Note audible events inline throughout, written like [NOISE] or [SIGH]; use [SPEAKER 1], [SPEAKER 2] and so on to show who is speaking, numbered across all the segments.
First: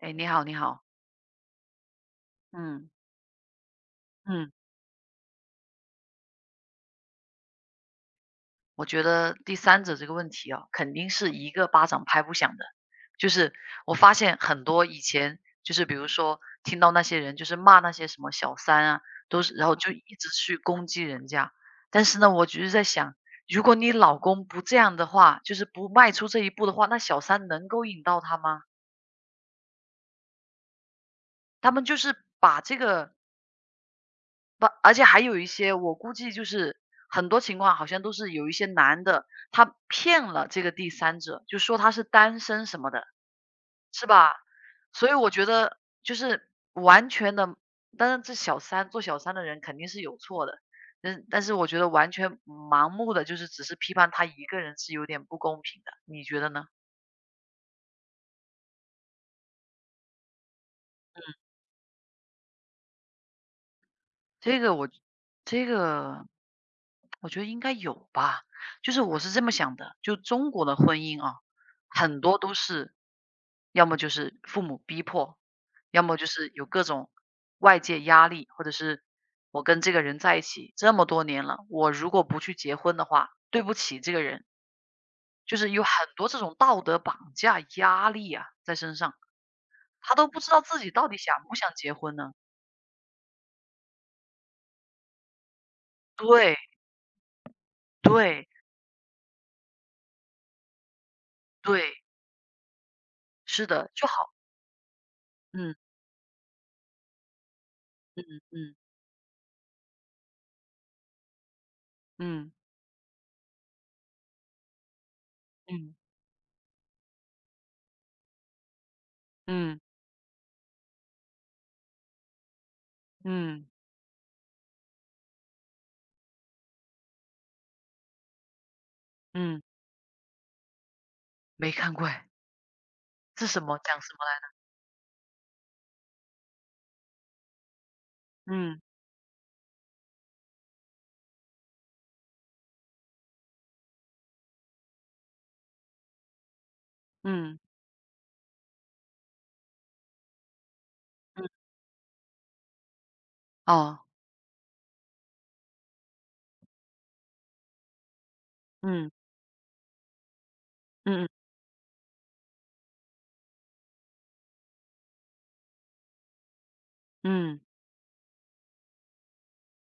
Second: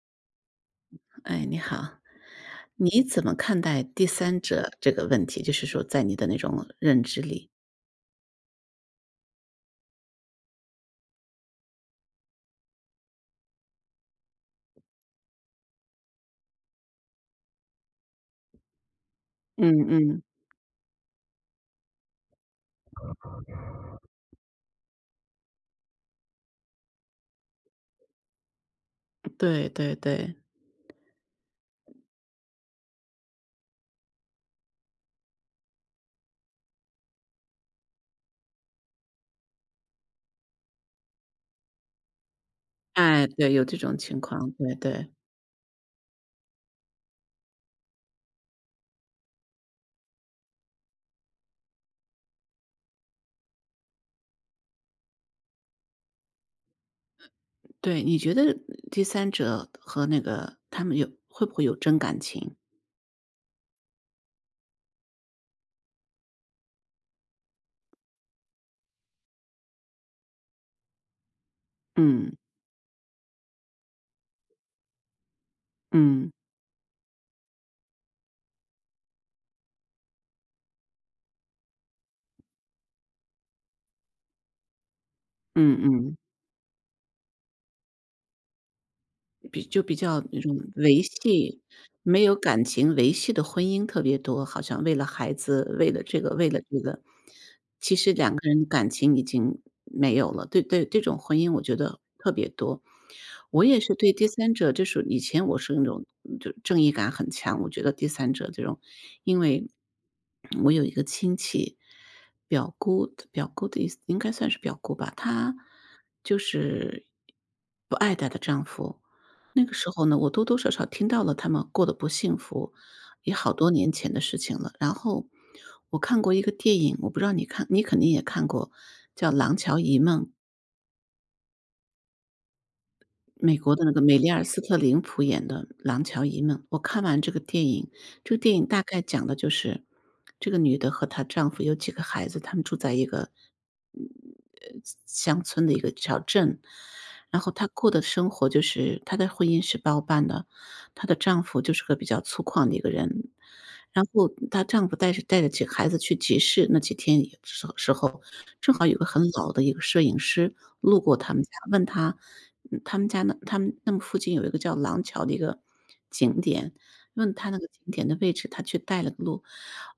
[SPEAKER 1] 哎，你好，你好，
[SPEAKER 2] 哎，你好。
[SPEAKER 1] 嗯
[SPEAKER 2] 你怎么看待第三
[SPEAKER 1] 嗯，
[SPEAKER 2] 者这个问题？就是说，在你的那种认知里，
[SPEAKER 1] 我觉得第三者这个问题啊，肯定是一个巴掌拍不响的。就是我发现很多以前，就是比如说听到那些人就是骂那些什么小三啊，都是然后
[SPEAKER 2] 嗯
[SPEAKER 1] 就一
[SPEAKER 2] 嗯。
[SPEAKER 1] 直去攻击人家。但是呢，我只是在想，如果你老公不这样的话，就是不迈出这一步的话，那小三能够引到他吗？
[SPEAKER 2] 对对对。
[SPEAKER 1] 他们就是把这个不，而且还有一些，我估计就是很多情况好像都是有一些男的，他骗了这个第三者，就说他是单身什么的，
[SPEAKER 2] 哎，对，有这种
[SPEAKER 1] 是
[SPEAKER 2] 情
[SPEAKER 1] 吧？
[SPEAKER 2] 况，对
[SPEAKER 1] 所
[SPEAKER 2] 对
[SPEAKER 1] 以我觉得就是完全的，当然这小三做小三的人肯定是有错的，但是我觉得完全盲目的就是只是批判他一个人是有点不公平的，你觉得呢？
[SPEAKER 2] 对。你觉得第三者和那个他们会不会有真感情？
[SPEAKER 1] 这个我这个我觉得应该有吧。就是我是这么想的，就中国的婚姻啊，很
[SPEAKER 2] 嗯
[SPEAKER 1] 多都是要么就是父母逼迫，要么就
[SPEAKER 2] 嗯。
[SPEAKER 1] 是有各种外界压力，或者是我跟这个人在一起这么多年了，我如果不去结婚的话，对不起这个人，就是
[SPEAKER 2] 嗯
[SPEAKER 1] 有很
[SPEAKER 2] 嗯。
[SPEAKER 1] 多这种道德绑架压力啊在身上，
[SPEAKER 2] 比就比
[SPEAKER 1] 他
[SPEAKER 2] 较
[SPEAKER 1] 都不
[SPEAKER 2] 那
[SPEAKER 1] 知
[SPEAKER 2] 种
[SPEAKER 1] 道自己
[SPEAKER 2] 维
[SPEAKER 1] 到底想不
[SPEAKER 2] 系
[SPEAKER 1] 想结婚
[SPEAKER 2] 没
[SPEAKER 1] 呢？
[SPEAKER 2] 有感情维系的婚姻特别多，好像为了孩子，为了这个，为
[SPEAKER 1] 对
[SPEAKER 2] 了这个，其实两个
[SPEAKER 1] 对
[SPEAKER 2] 人感情已经没有了。对对，这种婚姻我觉
[SPEAKER 1] 对，
[SPEAKER 2] 得特别多。我
[SPEAKER 1] 是
[SPEAKER 2] 也
[SPEAKER 1] 的，
[SPEAKER 2] 是对第三者，就是以前我是
[SPEAKER 1] 嗯
[SPEAKER 2] 那种就正义感很强，我觉得第三者这种，
[SPEAKER 1] 嗯
[SPEAKER 2] 因为我有一个亲戚，
[SPEAKER 1] 嗯
[SPEAKER 2] 表姑，表姑的意思应该算是表姑吧，她
[SPEAKER 1] 嗯
[SPEAKER 2] 就是不爱她的丈夫。那个
[SPEAKER 1] 嗯
[SPEAKER 2] 时候呢，我多多少少听到了他们过得不幸福，也好
[SPEAKER 1] 嗯
[SPEAKER 2] 多年前的事情了。然后我看过一个电影，我不知道你肯定也看过，叫《廊
[SPEAKER 1] 嗯，
[SPEAKER 2] 桥遗梦》。
[SPEAKER 1] 没看过哎，是
[SPEAKER 2] 美
[SPEAKER 1] 什
[SPEAKER 2] 国
[SPEAKER 1] 么？
[SPEAKER 2] 的那个
[SPEAKER 1] 讲什
[SPEAKER 2] 梅
[SPEAKER 1] 么
[SPEAKER 2] 丽尔·
[SPEAKER 1] 来？
[SPEAKER 2] 斯特林普演的《廊桥遗梦》，我看完这个电影，这个电影
[SPEAKER 1] 嗯
[SPEAKER 2] 大概讲的就是这个女的和她丈夫有几个孩子，他们住在一个嗯呃乡村的一个小镇。然后
[SPEAKER 1] 嗯
[SPEAKER 2] 她过的生活就是她的婚姻是包办的，她的丈
[SPEAKER 1] 嗯，
[SPEAKER 2] 夫就是个比较粗犷的一个人。
[SPEAKER 1] 哦，
[SPEAKER 2] 然后她丈夫带着几个孩子去集市，那几天也时候，正好有个
[SPEAKER 1] 嗯
[SPEAKER 2] 很老的一个摄影师路过
[SPEAKER 1] 嗯
[SPEAKER 2] 他们家，问他，他们家那他们那么附近有一个叫廊桥的一个景点，问他那
[SPEAKER 1] 嗯
[SPEAKER 2] 个景点的位置，他去带了个路。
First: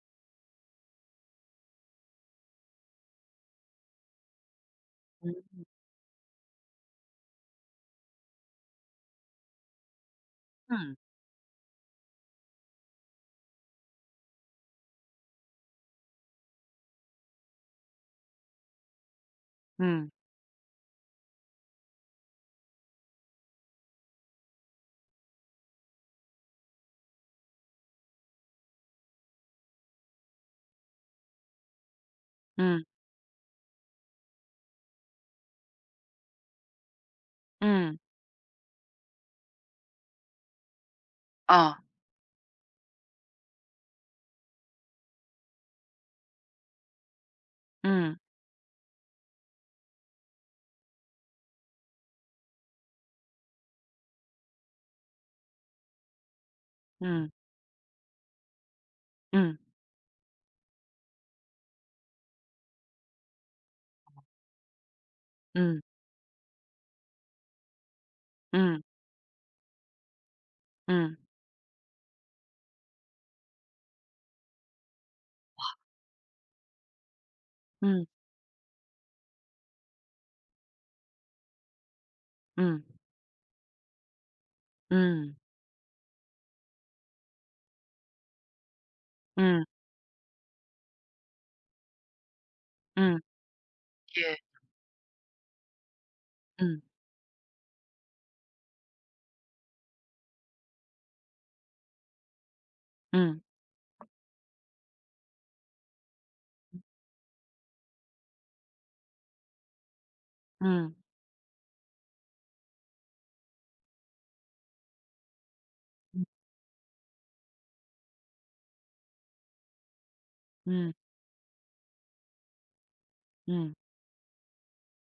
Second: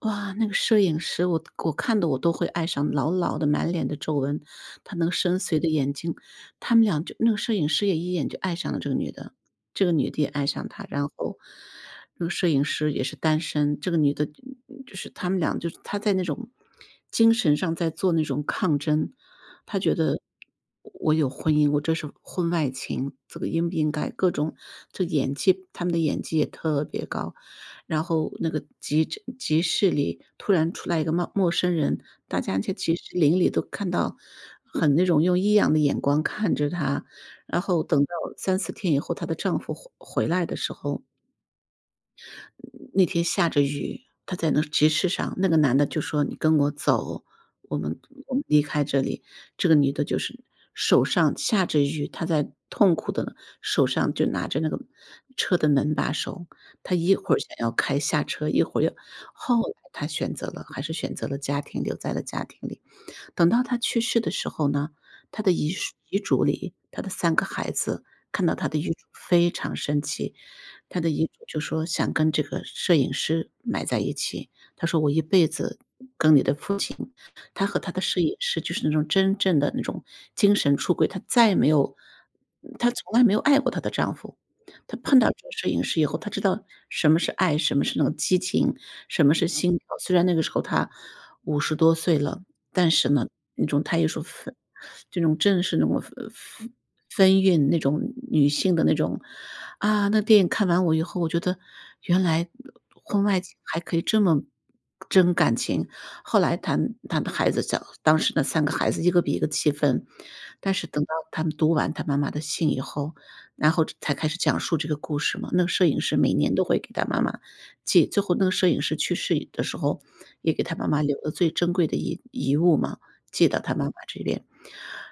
[SPEAKER 2] 哇，那个摄影师，我看的我都会爱上，老老的满脸的皱纹，他那个深邃
[SPEAKER 1] 嗯
[SPEAKER 2] 的眼睛。他们俩就那个摄影师也一眼就爱上了这个女的，这个女的也爱上他。
[SPEAKER 1] 嗯
[SPEAKER 2] 然后那个摄影师也是单身，这个女的就是他们俩就是她在那种精神上在做那种抗争。她觉
[SPEAKER 1] 嗯
[SPEAKER 2] 得我有婚姻，我这是婚外情，这个应不应该？各种这演技，他们的演技也特别高。然后那个集市里突然出来一个陌生人，大家在
[SPEAKER 1] 嗯
[SPEAKER 2] 集市邻里都看到，很那种用异样的眼光看着她。然后
[SPEAKER 1] 嗯，
[SPEAKER 2] 等到三四天以后，她的丈夫回来的时候，
[SPEAKER 1] 哦，
[SPEAKER 2] 那天下着雨，他在那集市上，那个男的就说：“你跟我走，我们
[SPEAKER 1] 嗯
[SPEAKER 2] 我们离开这里。”这个女的就是手上下着雨，她在痛苦的，手上就拿着那个车的门把手，她一
[SPEAKER 1] 嗯
[SPEAKER 2] 会儿想要开下车，一会儿又后
[SPEAKER 1] 嗯
[SPEAKER 2] 来她选择了还是选择了家庭，留在了家庭里。等到他去世的时候呢，他的
[SPEAKER 1] 嗯
[SPEAKER 2] 遗嘱里，他的三个孩子看到他的
[SPEAKER 1] 嗯
[SPEAKER 2] 遗嘱非常生气。他的
[SPEAKER 1] 嗯
[SPEAKER 2] 遗嘱就说想跟这个摄影师埋在一起。他说：“我一辈子跟你的父亲。”他和他的
[SPEAKER 1] 嗯
[SPEAKER 2] 摄影师就是那种真正的那种精神出轨。他再也没有
[SPEAKER 1] 嗯
[SPEAKER 2] 他从来没有爱过她的丈夫。她碰到
[SPEAKER 1] 嗯
[SPEAKER 2] 这个摄影师以后，她知道什么是爱，什么是那种激情，什么是
[SPEAKER 1] 嗯
[SPEAKER 2] 心流。虽然那个时候他五十多岁了，但是
[SPEAKER 1] 嗯，
[SPEAKER 2] 呢，那种她也说
[SPEAKER 1] 也
[SPEAKER 2] 分这种正是那种分分
[SPEAKER 1] 嗯
[SPEAKER 2] 分韵，那种女性的那种啊，那电影看完我以后，我觉得原来婚外
[SPEAKER 1] 嗯
[SPEAKER 2] 情还可以这么真感情。后来谈的孩子小当时那三个孩子一个比一个气愤，但是
[SPEAKER 1] 嗯
[SPEAKER 2] 等到他们读完他妈妈的信以后，然后才开始讲述这个故事嘛。那个摄影师每年都会给他妈妈记，最后那个摄影师去世的时候，也给他妈
[SPEAKER 1] 嗯
[SPEAKER 2] 妈留了最珍贵的遗物嘛，寄到他
[SPEAKER 1] 嗯
[SPEAKER 2] 妈妈这边。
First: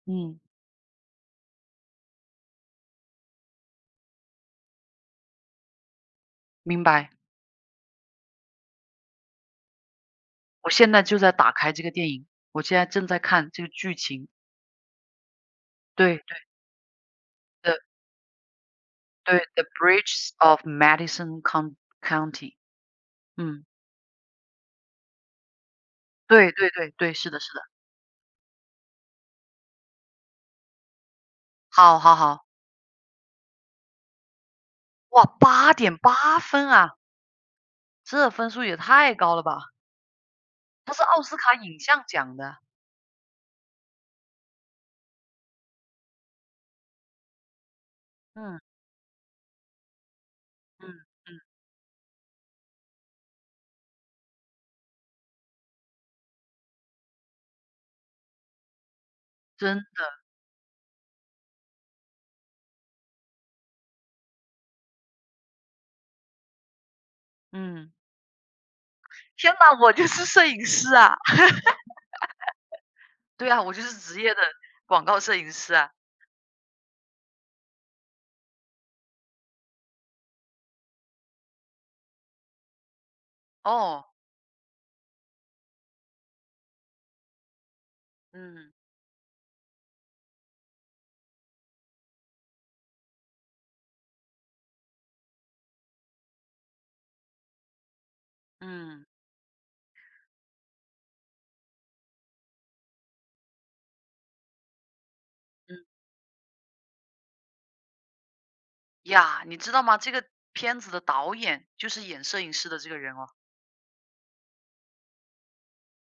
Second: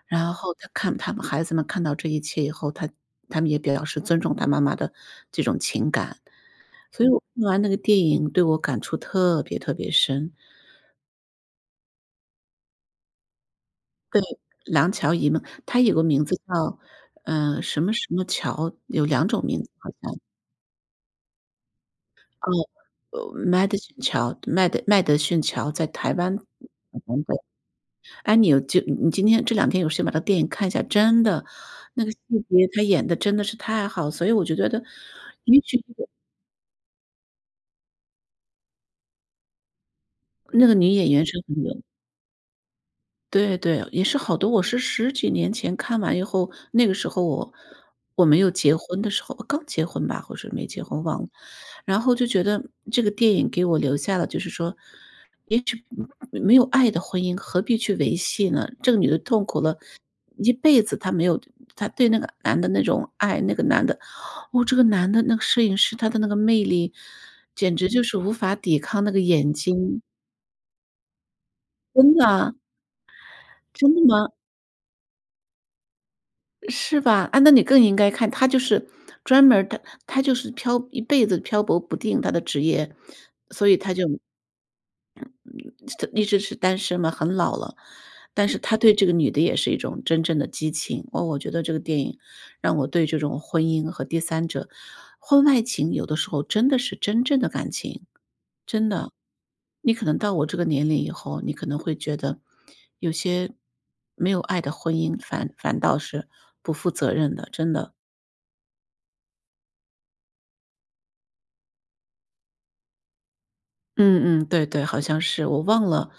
[SPEAKER 2] 然
[SPEAKER 1] 嗯，
[SPEAKER 2] 后他们孩子们看到这一切以后，他们也表示尊重他妈妈的这种情感。
[SPEAKER 1] 明
[SPEAKER 2] 所以
[SPEAKER 1] 白。
[SPEAKER 2] 我看完那个电影对我感触特别特别深，
[SPEAKER 1] 我现在就在打开这个电影，我现在正在看这个剧情，
[SPEAKER 2] 《廊桥遗梦》，它有个
[SPEAKER 1] 对
[SPEAKER 2] 名字
[SPEAKER 1] 对
[SPEAKER 2] 叫，什
[SPEAKER 1] 对。
[SPEAKER 2] 么什么桥，有两种
[SPEAKER 1] 对
[SPEAKER 2] 名
[SPEAKER 1] ，The
[SPEAKER 2] 字好像。
[SPEAKER 1] Bridges of Madison Coun
[SPEAKER 2] 哦，
[SPEAKER 1] County，嗯，
[SPEAKER 2] 麦德逊桥，麦德逊桥在台湾
[SPEAKER 1] 对对对对，是的
[SPEAKER 2] 北。
[SPEAKER 1] 是的，
[SPEAKER 2] 哎，你有就你今天这两天有时间把这个电影看一下，真的，
[SPEAKER 1] 好
[SPEAKER 2] 那个
[SPEAKER 1] 好
[SPEAKER 2] 细
[SPEAKER 1] 好，
[SPEAKER 2] 节他演的真的是太好，所以我就觉得，
[SPEAKER 1] 哇
[SPEAKER 2] 也
[SPEAKER 1] 八
[SPEAKER 2] 许那
[SPEAKER 1] 点
[SPEAKER 2] 个
[SPEAKER 1] 八分啊，这分数也太高了吧，
[SPEAKER 2] 女
[SPEAKER 1] 它是
[SPEAKER 2] 演
[SPEAKER 1] 奥
[SPEAKER 2] 员
[SPEAKER 1] 斯
[SPEAKER 2] 是
[SPEAKER 1] 卡
[SPEAKER 2] 很有
[SPEAKER 1] 影像奖的，
[SPEAKER 2] 对对，也是好多我是十几年前看完以后，那个时候我没有
[SPEAKER 1] 嗯
[SPEAKER 2] 结婚的时候，刚结婚吧，或者没结
[SPEAKER 1] 嗯
[SPEAKER 2] 婚忘了。
[SPEAKER 1] 嗯，
[SPEAKER 2] 然后就觉得这个电影给我留下了，就是说，也许没有爱的婚姻何必去维系呢？这个女的痛苦
[SPEAKER 1] 真
[SPEAKER 2] 了
[SPEAKER 1] 的，
[SPEAKER 2] 一辈子，她没有她对那个男的那种爱，那个男的哦，这个男的那个摄影师他的那个魅力，简直
[SPEAKER 1] 嗯，
[SPEAKER 2] 就是无法抵抗那个眼
[SPEAKER 1] 天呐，我
[SPEAKER 2] 睛。
[SPEAKER 1] 就是摄影师啊，[LAUGHS]
[SPEAKER 2] 真的啊。
[SPEAKER 1] 对啊，我就
[SPEAKER 2] 真
[SPEAKER 1] 是
[SPEAKER 2] 的
[SPEAKER 1] 职
[SPEAKER 2] 吗？
[SPEAKER 1] 业的广告摄影师啊，
[SPEAKER 2] 是吧？啊，那你更应该看。他就是专门儿他就是漂一辈子漂泊不定他的职业。所以他就
[SPEAKER 1] 哦，
[SPEAKER 2] 他一直是单身嘛，很老了。但是
[SPEAKER 1] 嗯
[SPEAKER 2] 他对这个女的也是一种真正的激情。哦，我觉得这个电影让我对这种婚姻和第三者、婚外情，有的时候真的是真正的感情，真
[SPEAKER 1] 嗯
[SPEAKER 2] 的。你可能到我这个年龄以后，你可能会觉得有些没有爱的婚姻反
[SPEAKER 1] 嗯，
[SPEAKER 2] 反倒是不负责任的，真的。
[SPEAKER 1] 呀，你知道吗？这个片子的导演就是演摄影师的这个人哦，
[SPEAKER 2] 嗯嗯。对对，好像是。我忘了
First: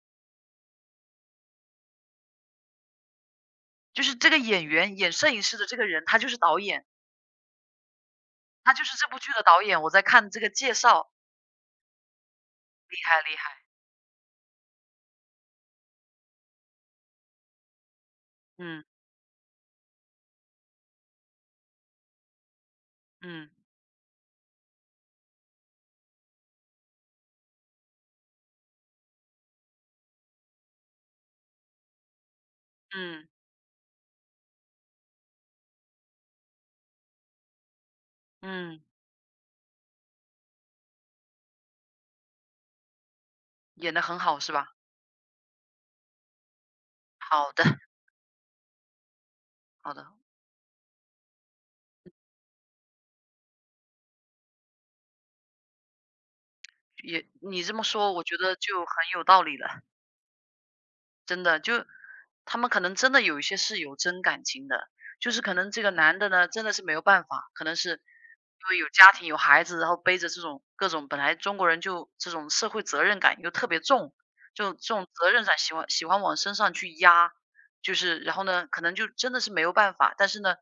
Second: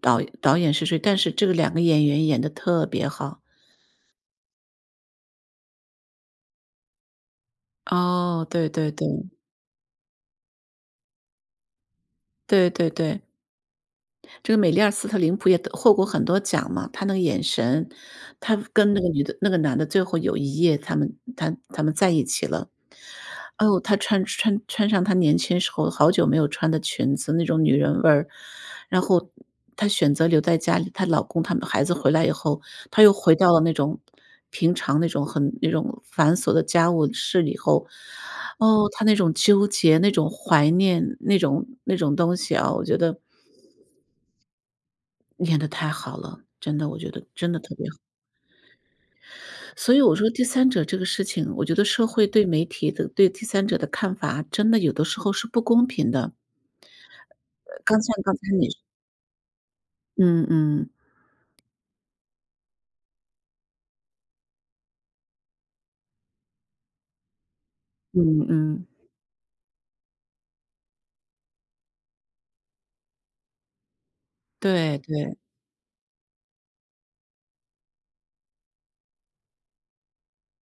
[SPEAKER 2] 导演是谁，但是这个两个演员演的特别好。
[SPEAKER 1] 就是这个演员演摄影师的这个人，他就是导演。
[SPEAKER 2] 哦，对
[SPEAKER 1] 他就
[SPEAKER 2] 对
[SPEAKER 1] 是
[SPEAKER 2] 对。
[SPEAKER 1] 这部剧的导演，我在看这个介绍，
[SPEAKER 2] 对对
[SPEAKER 1] 厉
[SPEAKER 2] 对。
[SPEAKER 1] 害厉害，
[SPEAKER 2] 这个美利尔·斯特林普也得获过很多奖嘛，她那个眼神，她
[SPEAKER 1] 嗯
[SPEAKER 2] 跟那个女的那个男的最后有一夜他们他们在一起了。
[SPEAKER 1] 嗯
[SPEAKER 2] 哦，呦，她穿上她年轻时候好久没有穿的裙子，那种女人味儿。然后她选择留在家里，她老公他们孩子回来以后，她又
[SPEAKER 1] 嗯
[SPEAKER 2] 回到了那种平常那种很那种繁琐的家务事以后，
[SPEAKER 1] 嗯，
[SPEAKER 2] 哦，她那种纠结、那种怀念、那种东西啊，我觉得
[SPEAKER 1] 演的很好是吧？
[SPEAKER 2] 演得太好了，真的，我觉得真
[SPEAKER 1] 好
[SPEAKER 2] 的特
[SPEAKER 1] 的
[SPEAKER 2] 别好。所
[SPEAKER 1] 好
[SPEAKER 2] 以
[SPEAKER 1] 的，
[SPEAKER 2] 我说第三者这个事情，我觉得社会对媒体的对第三者的看法，真的有的时候是不公平的。
[SPEAKER 1] 也你这么
[SPEAKER 2] 刚才，
[SPEAKER 1] 说，我
[SPEAKER 2] 刚
[SPEAKER 1] 觉
[SPEAKER 2] 才
[SPEAKER 1] 得
[SPEAKER 2] 你
[SPEAKER 1] 就很有道理了。
[SPEAKER 2] 嗯嗯。
[SPEAKER 1] 真的，就他们可能真的有一些是有真感情的，就是可能这个男的呢，真的是没有办法，可能是
[SPEAKER 2] 嗯嗯。
[SPEAKER 1] 因为
[SPEAKER 2] 嗯
[SPEAKER 1] 有家庭有孩子，然后背着这种各种本来中国人就这种社会责任感又特别重，就这
[SPEAKER 2] 对
[SPEAKER 1] 种责
[SPEAKER 2] 对。
[SPEAKER 1] 任感喜欢往身上去压，就是然后呢，可能就真的是没有办法，但是呢，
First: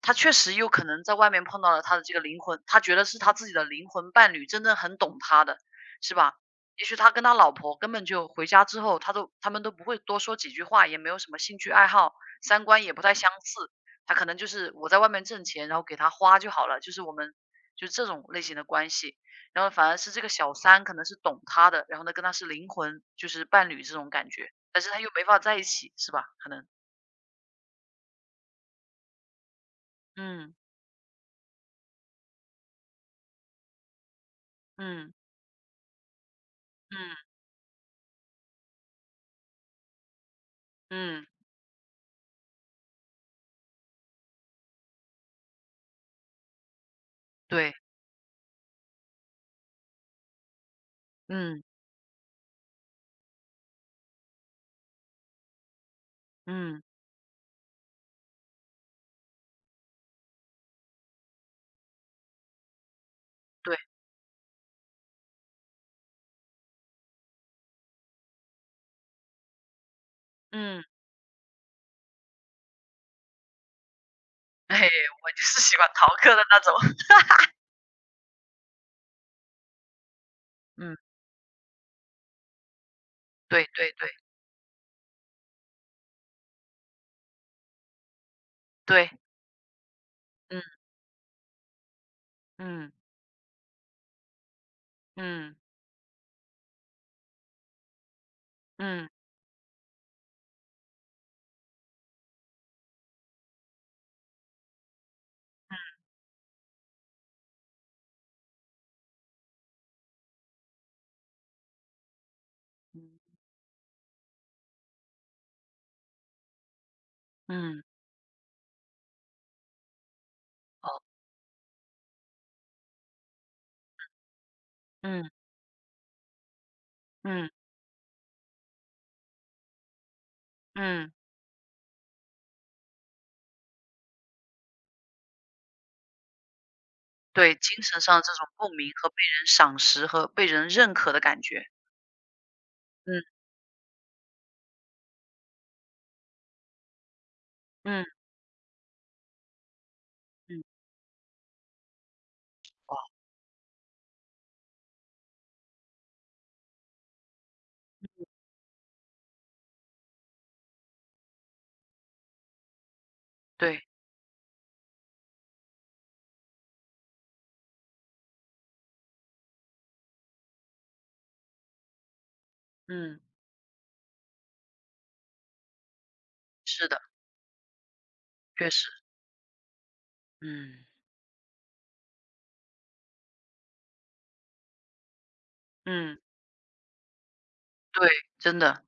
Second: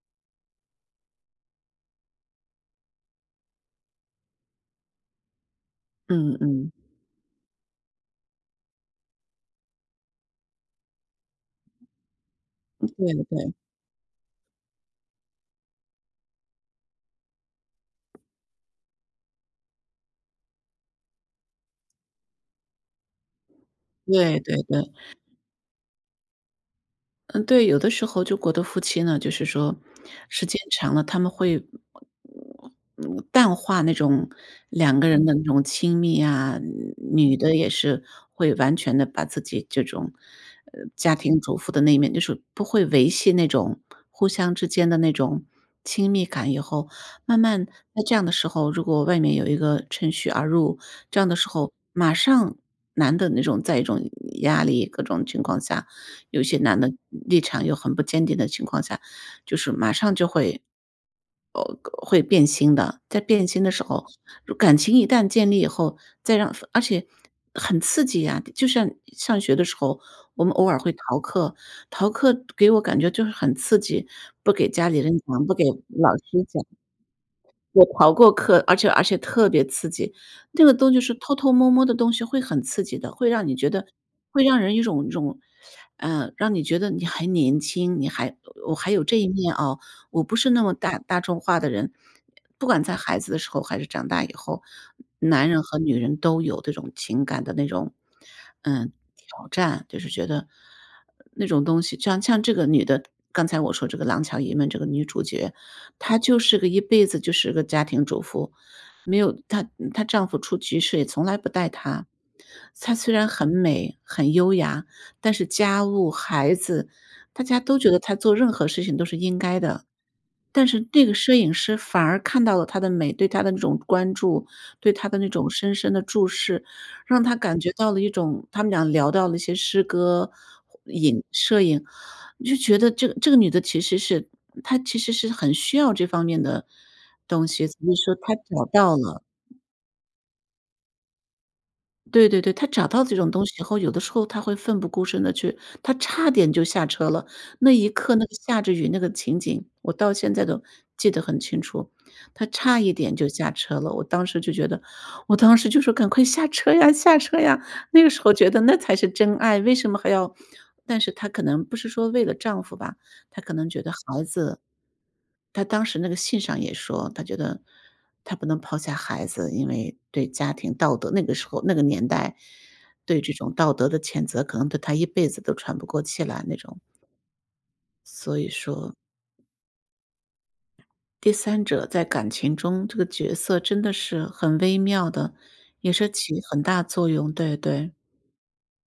[SPEAKER 1] 他确实有可能在外面碰到了他的这个灵魂，他觉得是他自己的灵魂伴侣，真的很懂他的，是吧？
[SPEAKER 2] 嗯嗯。
[SPEAKER 1] 也许他跟他老婆根本就回家之后，他们都不会多说几句话，也没有什么兴趣爱好，三观也不太
[SPEAKER 2] 对
[SPEAKER 1] 相
[SPEAKER 2] 对。
[SPEAKER 1] 似。他可能就是我在外面挣钱，然后给他花就好了，就是我们就这种类型的关系。然后反而是这个小三可能是懂他的，然后呢跟他是灵魂，就是伴侣这种感
[SPEAKER 2] 对
[SPEAKER 1] 觉，
[SPEAKER 2] 对对。
[SPEAKER 1] 但是他又没法在一起，是吧？可能，
[SPEAKER 2] 嗯，对，有的时候就国的夫妻呢，就是说时
[SPEAKER 1] 嗯
[SPEAKER 2] 间长了，他们会嗯淡化那种两个
[SPEAKER 1] 嗯
[SPEAKER 2] 人的那种亲密啊，
[SPEAKER 1] 嗯
[SPEAKER 2] 女的也是会完全的把自己这种，家
[SPEAKER 1] 嗯，
[SPEAKER 2] 庭主妇的那一面，就是不会维系那种互相之间的那种亲密感以后，慢慢
[SPEAKER 1] 对，
[SPEAKER 2] 在这样的时候，如果外面有一个趁虚而入，这样的时
[SPEAKER 1] 嗯
[SPEAKER 2] 候，马上男的那种在一种压力，各种情况下，有些男
[SPEAKER 1] 嗯
[SPEAKER 2] 的立场又很不坚定的情况下，就是马上就会会变心的。在变心的
[SPEAKER 1] 对，
[SPEAKER 2] 时候，感情一旦建立以后，再让而且很刺激呀，就像上学的时候，我们偶尔
[SPEAKER 1] 嗯，
[SPEAKER 2] 会逃课。逃课给我感觉就是很刺激，不给
[SPEAKER 1] [LAUGHS] 哎，
[SPEAKER 2] 家里人
[SPEAKER 1] 我就
[SPEAKER 2] 讲，不
[SPEAKER 1] 是
[SPEAKER 2] 给
[SPEAKER 1] 喜欢逃
[SPEAKER 2] 老
[SPEAKER 1] 课
[SPEAKER 2] 师
[SPEAKER 1] 的那
[SPEAKER 2] 讲。
[SPEAKER 1] 种，[LAUGHS]
[SPEAKER 2] 我逃过课，而且特别刺激。那个东
[SPEAKER 1] 嗯，
[SPEAKER 2] 西是偷偷摸摸的东西，会很刺激的，会让你
[SPEAKER 1] 对
[SPEAKER 2] 觉得
[SPEAKER 1] 对对
[SPEAKER 2] 会让人一种，嗯，让你觉得你还年轻，你还我还有
[SPEAKER 1] 对，
[SPEAKER 2] 这一面哦，我不是那
[SPEAKER 1] 嗯。
[SPEAKER 2] 么大大众化的人。不管
[SPEAKER 1] 嗯，
[SPEAKER 2] 在孩子的时候还是长大以后，男
[SPEAKER 1] 嗯，
[SPEAKER 2] 人和女人都有这种情感的那种，嗯，
[SPEAKER 1] 嗯，
[SPEAKER 2] 挑战，就是觉得那种东西，像这个女的，刚才我说这个《廊桥遗梦》这个女主角，她就是个一辈子就是个家庭主妇，没有她她丈夫出局势也从来不带她。她虽
[SPEAKER 1] 嗯，
[SPEAKER 2] 然很美、很优雅，但是家务、孩子，大家都
[SPEAKER 1] 嗯，
[SPEAKER 2] 觉得她做任何事情都是应该的。但是
[SPEAKER 1] 哦，
[SPEAKER 2] 那个摄影师反而看到了她的美，对她的那种关注，对他的那
[SPEAKER 1] 嗯，
[SPEAKER 2] 种深深的注视，让他
[SPEAKER 1] 嗯，
[SPEAKER 2] 感觉到了一种他们俩聊到了一些诗歌、
[SPEAKER 1] 嗯，
[SPEAKER 2] 影摄影，你就觉得这个女的其实是她其实是很需要这方面的东
[SPEAKER 1] 对，
[SPEAKER 2] 西，所
[SPEAKER 1] 精
[SPEAKER 2] 以
[SPEAKER 1] 神
[SPEAKER 2] 说
[SPEAKER 1] 上这
[SPEAKER 2] 她
[SPEAKER 1] 种
[SPEAKER 2] 找
[SPEAKER 1] 共鸣
[SPEAKER 2] 到
[SPEAKER 1] 和被
[SPEAKER 2] 了。
[SPEAKER 1] 人赏识和被人认可的感觉。
[SPEAKER 2] 对对对，他找到这
[SPEAKER 1] 嗯，
[SPEAKER 2] 种东西以后，有的时候他会奋不顾身地去他差点就下车了，那一
[SPEAKER 1] 嗯，
[SPEAKER 2] 刻那个下着雨那个情景，我到现在都
[SPEAKER 1] 嗯，
[SPEAKER 2] 记得很清楚。他差一
[SPEAKER 1] 哦，
[SPEAKER 2] 点就下车了，我当时就觉得我当时就说："赶快下车呀，下车呀！"那个时候觉得那才是真爱，为什么还要但是她可能不是说为了丈夫吧，她可能觉
[SPEAKER 1] 对，
[SPEAKER 2] 得孩子他当时那个信上也说，他觉得他不能抛下孩子，因为对家庭道德那个时候那个年代，
[SPEAKER 1] 嗯，
[SPEAKER 2] 对这种道德的谴责，可能对他一辈子都喘不过气来那种。
[SPEAKER 1] 是的，
[SPEAKER 2] 所以
[SPEAKER 1] 确实，
[SPEAKER 2] 说，
[SPEAKER 1] 嗯，
[SPEAKER 2] 第三者在感情中这个角色真的是很微妙的，也是
[SPEAKER 1] 嗯，
[SPEAKER 2] 起很大作用，对对。
[SPEAKER 1] 对，真的，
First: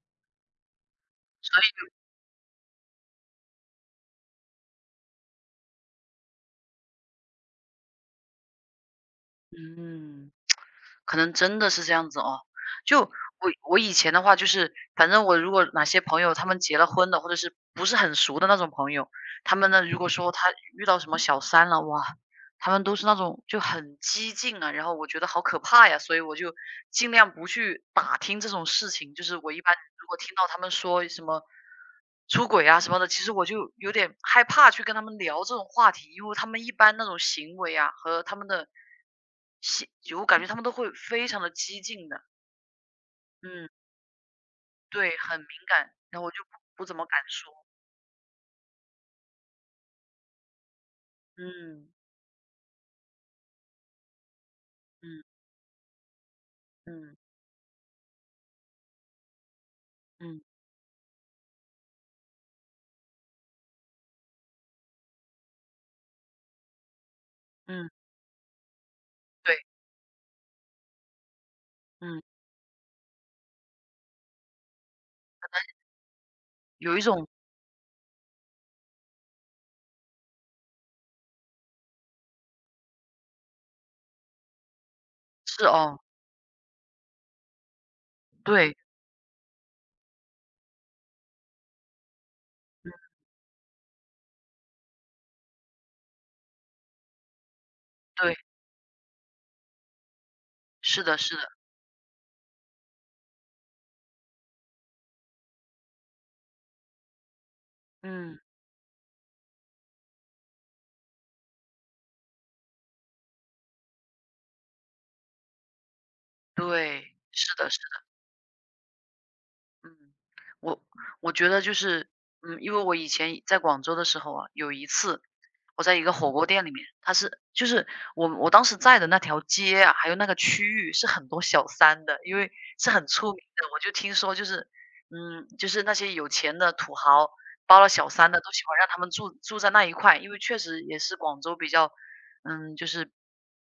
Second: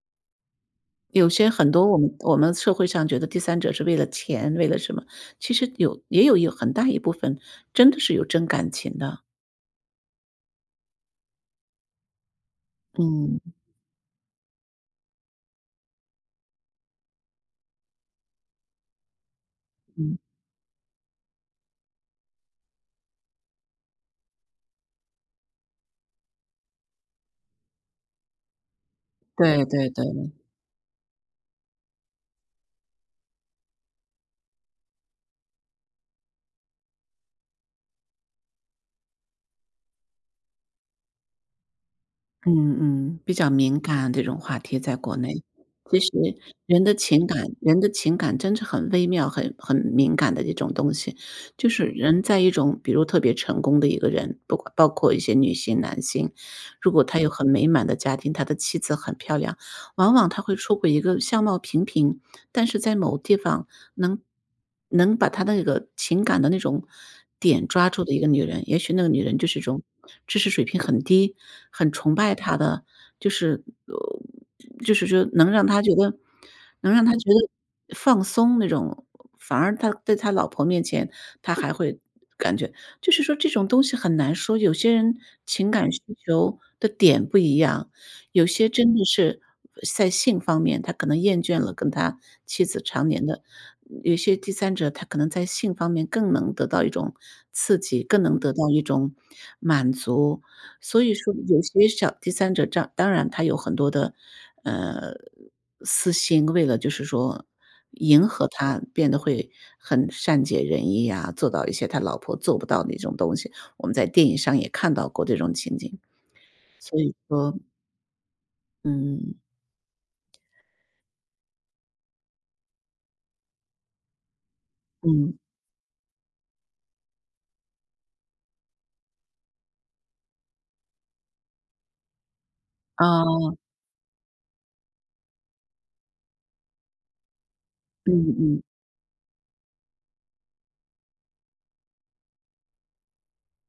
[SPEAKER 2] 有些
[SPEAKER 1] 所
[SPEAKER 2] 很多我们社会上觉得第三者是为了钱，为了什么，其实有也有一很大一部分真的是有真感情的，
[SPEAKER 1] 以，嗯，可能真的是这样子哦。就
[SPEAKER 2] 嗯，
[SPEAKER 1] 我以前的话，就是反正我如果哪些朋友他们结了婚的，或者是不是很熟的那种朋友，他们呢如果
[SPEAKER 2] 嗯。
[SPEAKER 1] 说他遇到什么小三了，哇，他们都是那种就很激进啊，然后我觉得好可怕呀，所以我就尽量不去打听这种事情。就是我一
[SPEAKER 2] 对
[SPEAKER 1] 般
[SPEAKER 2] 对
[SPEAKER 1] 如果
[SPEAKER 2] 对，
[SPEAKER 1] 听到他们说什么出轨啊什么的，其实我就有点害怕去跟他们聊这种话题，因为他们一般那种行为啊和他们的行，就我感觉他们都会非常的激进的，
[SPEAKER 2] 嗯嗯，比较
[SPEAKER 1] 嗯，
[SPEAKER 2] 敏感这种话题在国
[SPEAKER 1] 对，很
[SPEAKER 2] 内。
[SPEAKER 1] 敏感，
[SPEAKER 2] 其实
[SPEAKER 1] 然后我就不
[SPEAKER 2] 人
[SPEAKER 1] 不
[SPEAKER 2] 的
[SPEAKER 1] 怎么敢
[SPEAKER 2] 情感
[SPEAKER 1] 说，
[SPEAKER 2] 人的情感真是很微妙、很敏感的一种东西。就是
[SPEAKER 1] 嗯
[SPEAKER 2] 人在一种比如特别成功的一个人，不管包括一些
[SPEAKER 1] 嗯
[SPEAKER 2] 女性、男性，如果
[SPEAKER 1] 嗯
[SPEAKER 2] 他有很美满的家庭，他的妻子很漂亮，往往他
[SPEAKER 1] 嗯
[SPEAKER 2] 会出轨一个相貌平平，但是在某地方能能把他那个情感的那种点抓
[SPEAKER 1] 嗯，
[SPEAKER 2] 住的一个女人，也许那个女人就
[SPEAKER 1] 对，
[SPEAKER 2] 是一种知识水平很低，很崇
[SPEAKER 1] 嗯，
[SPEAKER 2] 拜他的，就是就是说能让他觉得能
[SPEAKER 1] 有一
[SPEAKER 2] 让他觉
[SPEAKER 1] 种
[SPEAKER 2] 得放松那种，反而他在他老婆面前，他还会感觉就是说这种东西很难说，有些人
[SPEAKER 1] 是
[SPEAKER 2] 情感
[SPEAKER 1] 哦，
[SPEAKER 2] 需求的点不一样。有些
[SPEAKER 1] 对，
[SPEAKER 2] 真的是在性方面，他可能厌倦了跟他妻子
[SPEAKER 1] 嗯
[SPEAKER 2] 常年的嗯有些第三者他可能在性方面更能得到一种刺激，更
[SPEAKER 1] 对。
[SPEAKER 2] 能得到一种满足。所
[SPEAKER 1] 是
[SPEAKER 2] 以
[SPEAKER 1] 的
[SPEAKER 2] 说
[SPEAKER 1] 是的，
[SPEAKER 2] 有些小第三者这当然他有很多的，呃，私心，为了就是说迎
[SPEAKER 1] 嗯，
[SPEAKER 2] 合他，变得会很善解人意呀，做到一些他老婆做不到的一种东西，我们在电影上也看到过这种情景。所
[SPEAKER 1] 对，
[SPEAKER 2] 以
[SPEAKER 1] 是
[SPEAKER 2] 说，
[SPEAKER 1] 的是的
[SPEAKER 2] 嗯
[SPEAKER 1] 嗯，我我觉得就是，嗯，因为我以前在广州的时候啊，有一次
[SPEAKER 2] 嗯，
[SPEAKER 1] 我在一个火锅店里面，就是我当时在的那条街啊，还有那个区域是很多小三的，因为是
[SPEAKER 2] 啊，
[SPEAKER 1] 很出名的。我就听说就是，嗯，就是那些有钱的土豪包了小
[SPEAKER 2] 嗯
[SPEAKER 1] 三的，都
[SPEAKER 2] 嗯，
[SPEAKER 1] 喜欢让他们住在那一块，因为确实也是广州比较，嗯，就是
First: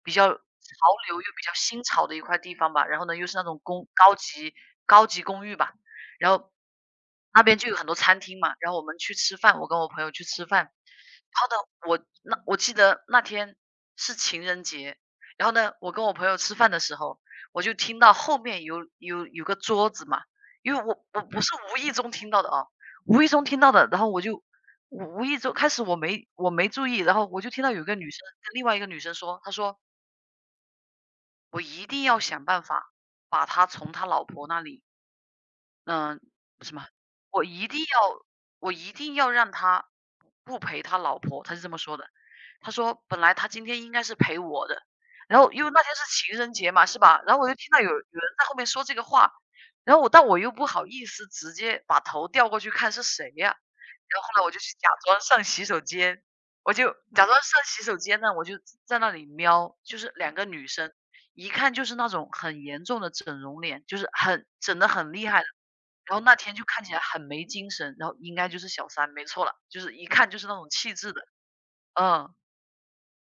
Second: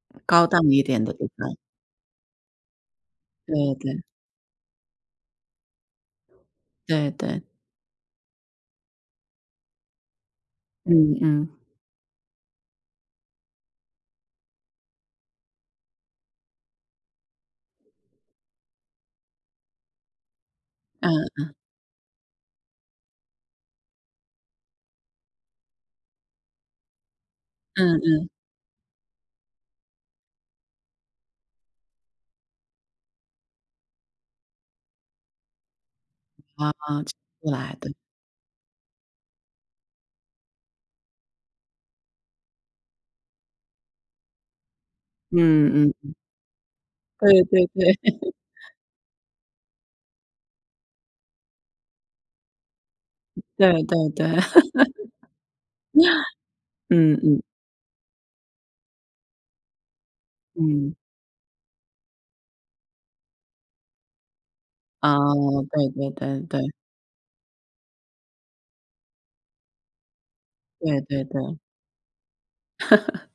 [SPEAKER 1] 比较潮
[SPEAKER 2] 高档一点的
[SPEAKER 1] 流又
[SPEAKER 2] 地
[SPEAKER 1] 比较
[SPEAKER 2] 方，
[SPEAKER 1] 新潮的一块地方吧。然后呢，又是那
[SPEAKER 2] 对
[SPEAKER 1] 种公
[SPEAKER 2] 对，
[SPEAKER 1] 高级高级公寓吧。然后
[SPEAKER 2] 对对，
[SPEAKER 1] 那边就有很多餐厅嘛，然后我们去吃饭，我跟我朋友去吃饭。然
[SPEAKER 2] 嗯嗯，
[SPEAKER 1] 后呢，我记得那天是情人节，然后呢，我跟我朋友吃饭的时候，我就听到后面有个桌子嘛，因为我不
[SPEAKER 2] 嗯
[SPEAKER 1] 是无意中听到的啊，无意中听到的，然后我就无意中开始我没注意，然后我就听到有一个
[SPEAKER 2] 嗯
[SPEAKER 1] 女生
[SPEAKER 2] 嗯，
[SPEAKER 1] 跟另外一个女生说，她说我一定要想办法把她从她老婆那里嗯，什么？
[SPEAKER 2] 哦，吃
[SPEAKER 1] 我
[SPEAKER 2] 不
[SPEAKER 1] 一
[SPEAKER 2] 来
[SPEAKER 1] 定
[SPEAKER 2] 的，
[SPEAKER 1] 要我一定要让他不陪他老婆，他是这么说的。他说本来他今天应该是陪我的，然后因为那
[SPEAKER 2] 嗯
[SPEAKER 1] 天
[SPEAKER 2] 嗯，
[SPEAKER 1] 是情人节嘛，是吧？然
[SPEAKER 2] 对
[SPEAKER 1] 后我就
[SPEAKER 2] 对
[SPEAKER 1] 听到有
[SPEAKER 2] 对
[SPEAKER 1] 有人在后面说这个话，然后但我又不好意思直接把头调过去看是谁呀、
[SPEAKER 2] [LAUGHS]，对对
[SPEAKER 1] 然后
[SPEAKER 2] 对，
[SPEAKER 1] 后来我就去假装上洗手间，我
[SPEAKER 2] [LAUGHS]
[SPEAKER 1] 就
[SPEAKER 2] 嗯
[SPEAKER 1] 假装
[SPEAKER 2] 嗯
[SPEAKER 1] 上洗手间呢，我就在那里瞄，就是两个女生，
[SPEAKER 2] 嗯，
[SPEAKER 1] 一看就是那种很严重的整容脸，就是很整得
[SPEAKER 2] 哦，
[SPEAKER 1] 很厉害的。
[SPEAKER 2] 对对
[SPEAKER 1] 然后那
[SPEAKER 2] 对
[SPEAKER 1] 天
[SPEAKER 2] 对
[SPEAKER 1] 就
[SPEAKER 2] 嗯嗯嗯嗯嗯啊吃不来的嗯嗯对对对 [LAUGHS] 对对对
[SPEAKER 1] 看起
[SPEAKER 2] [LAUGHS]
[SPEAKER 1] 来很没精神，然后应该就是小三，没错了，就是一看就是那种
[SPEAKER 2] 嗯嗯
[SPEAKER 1] 气
[SPEAKER 2] 嗯啊，
[SPEAKER 1] 质的，
[SPEAKER 2] 对对对对对对对
[SPEAKER 1] 嗯。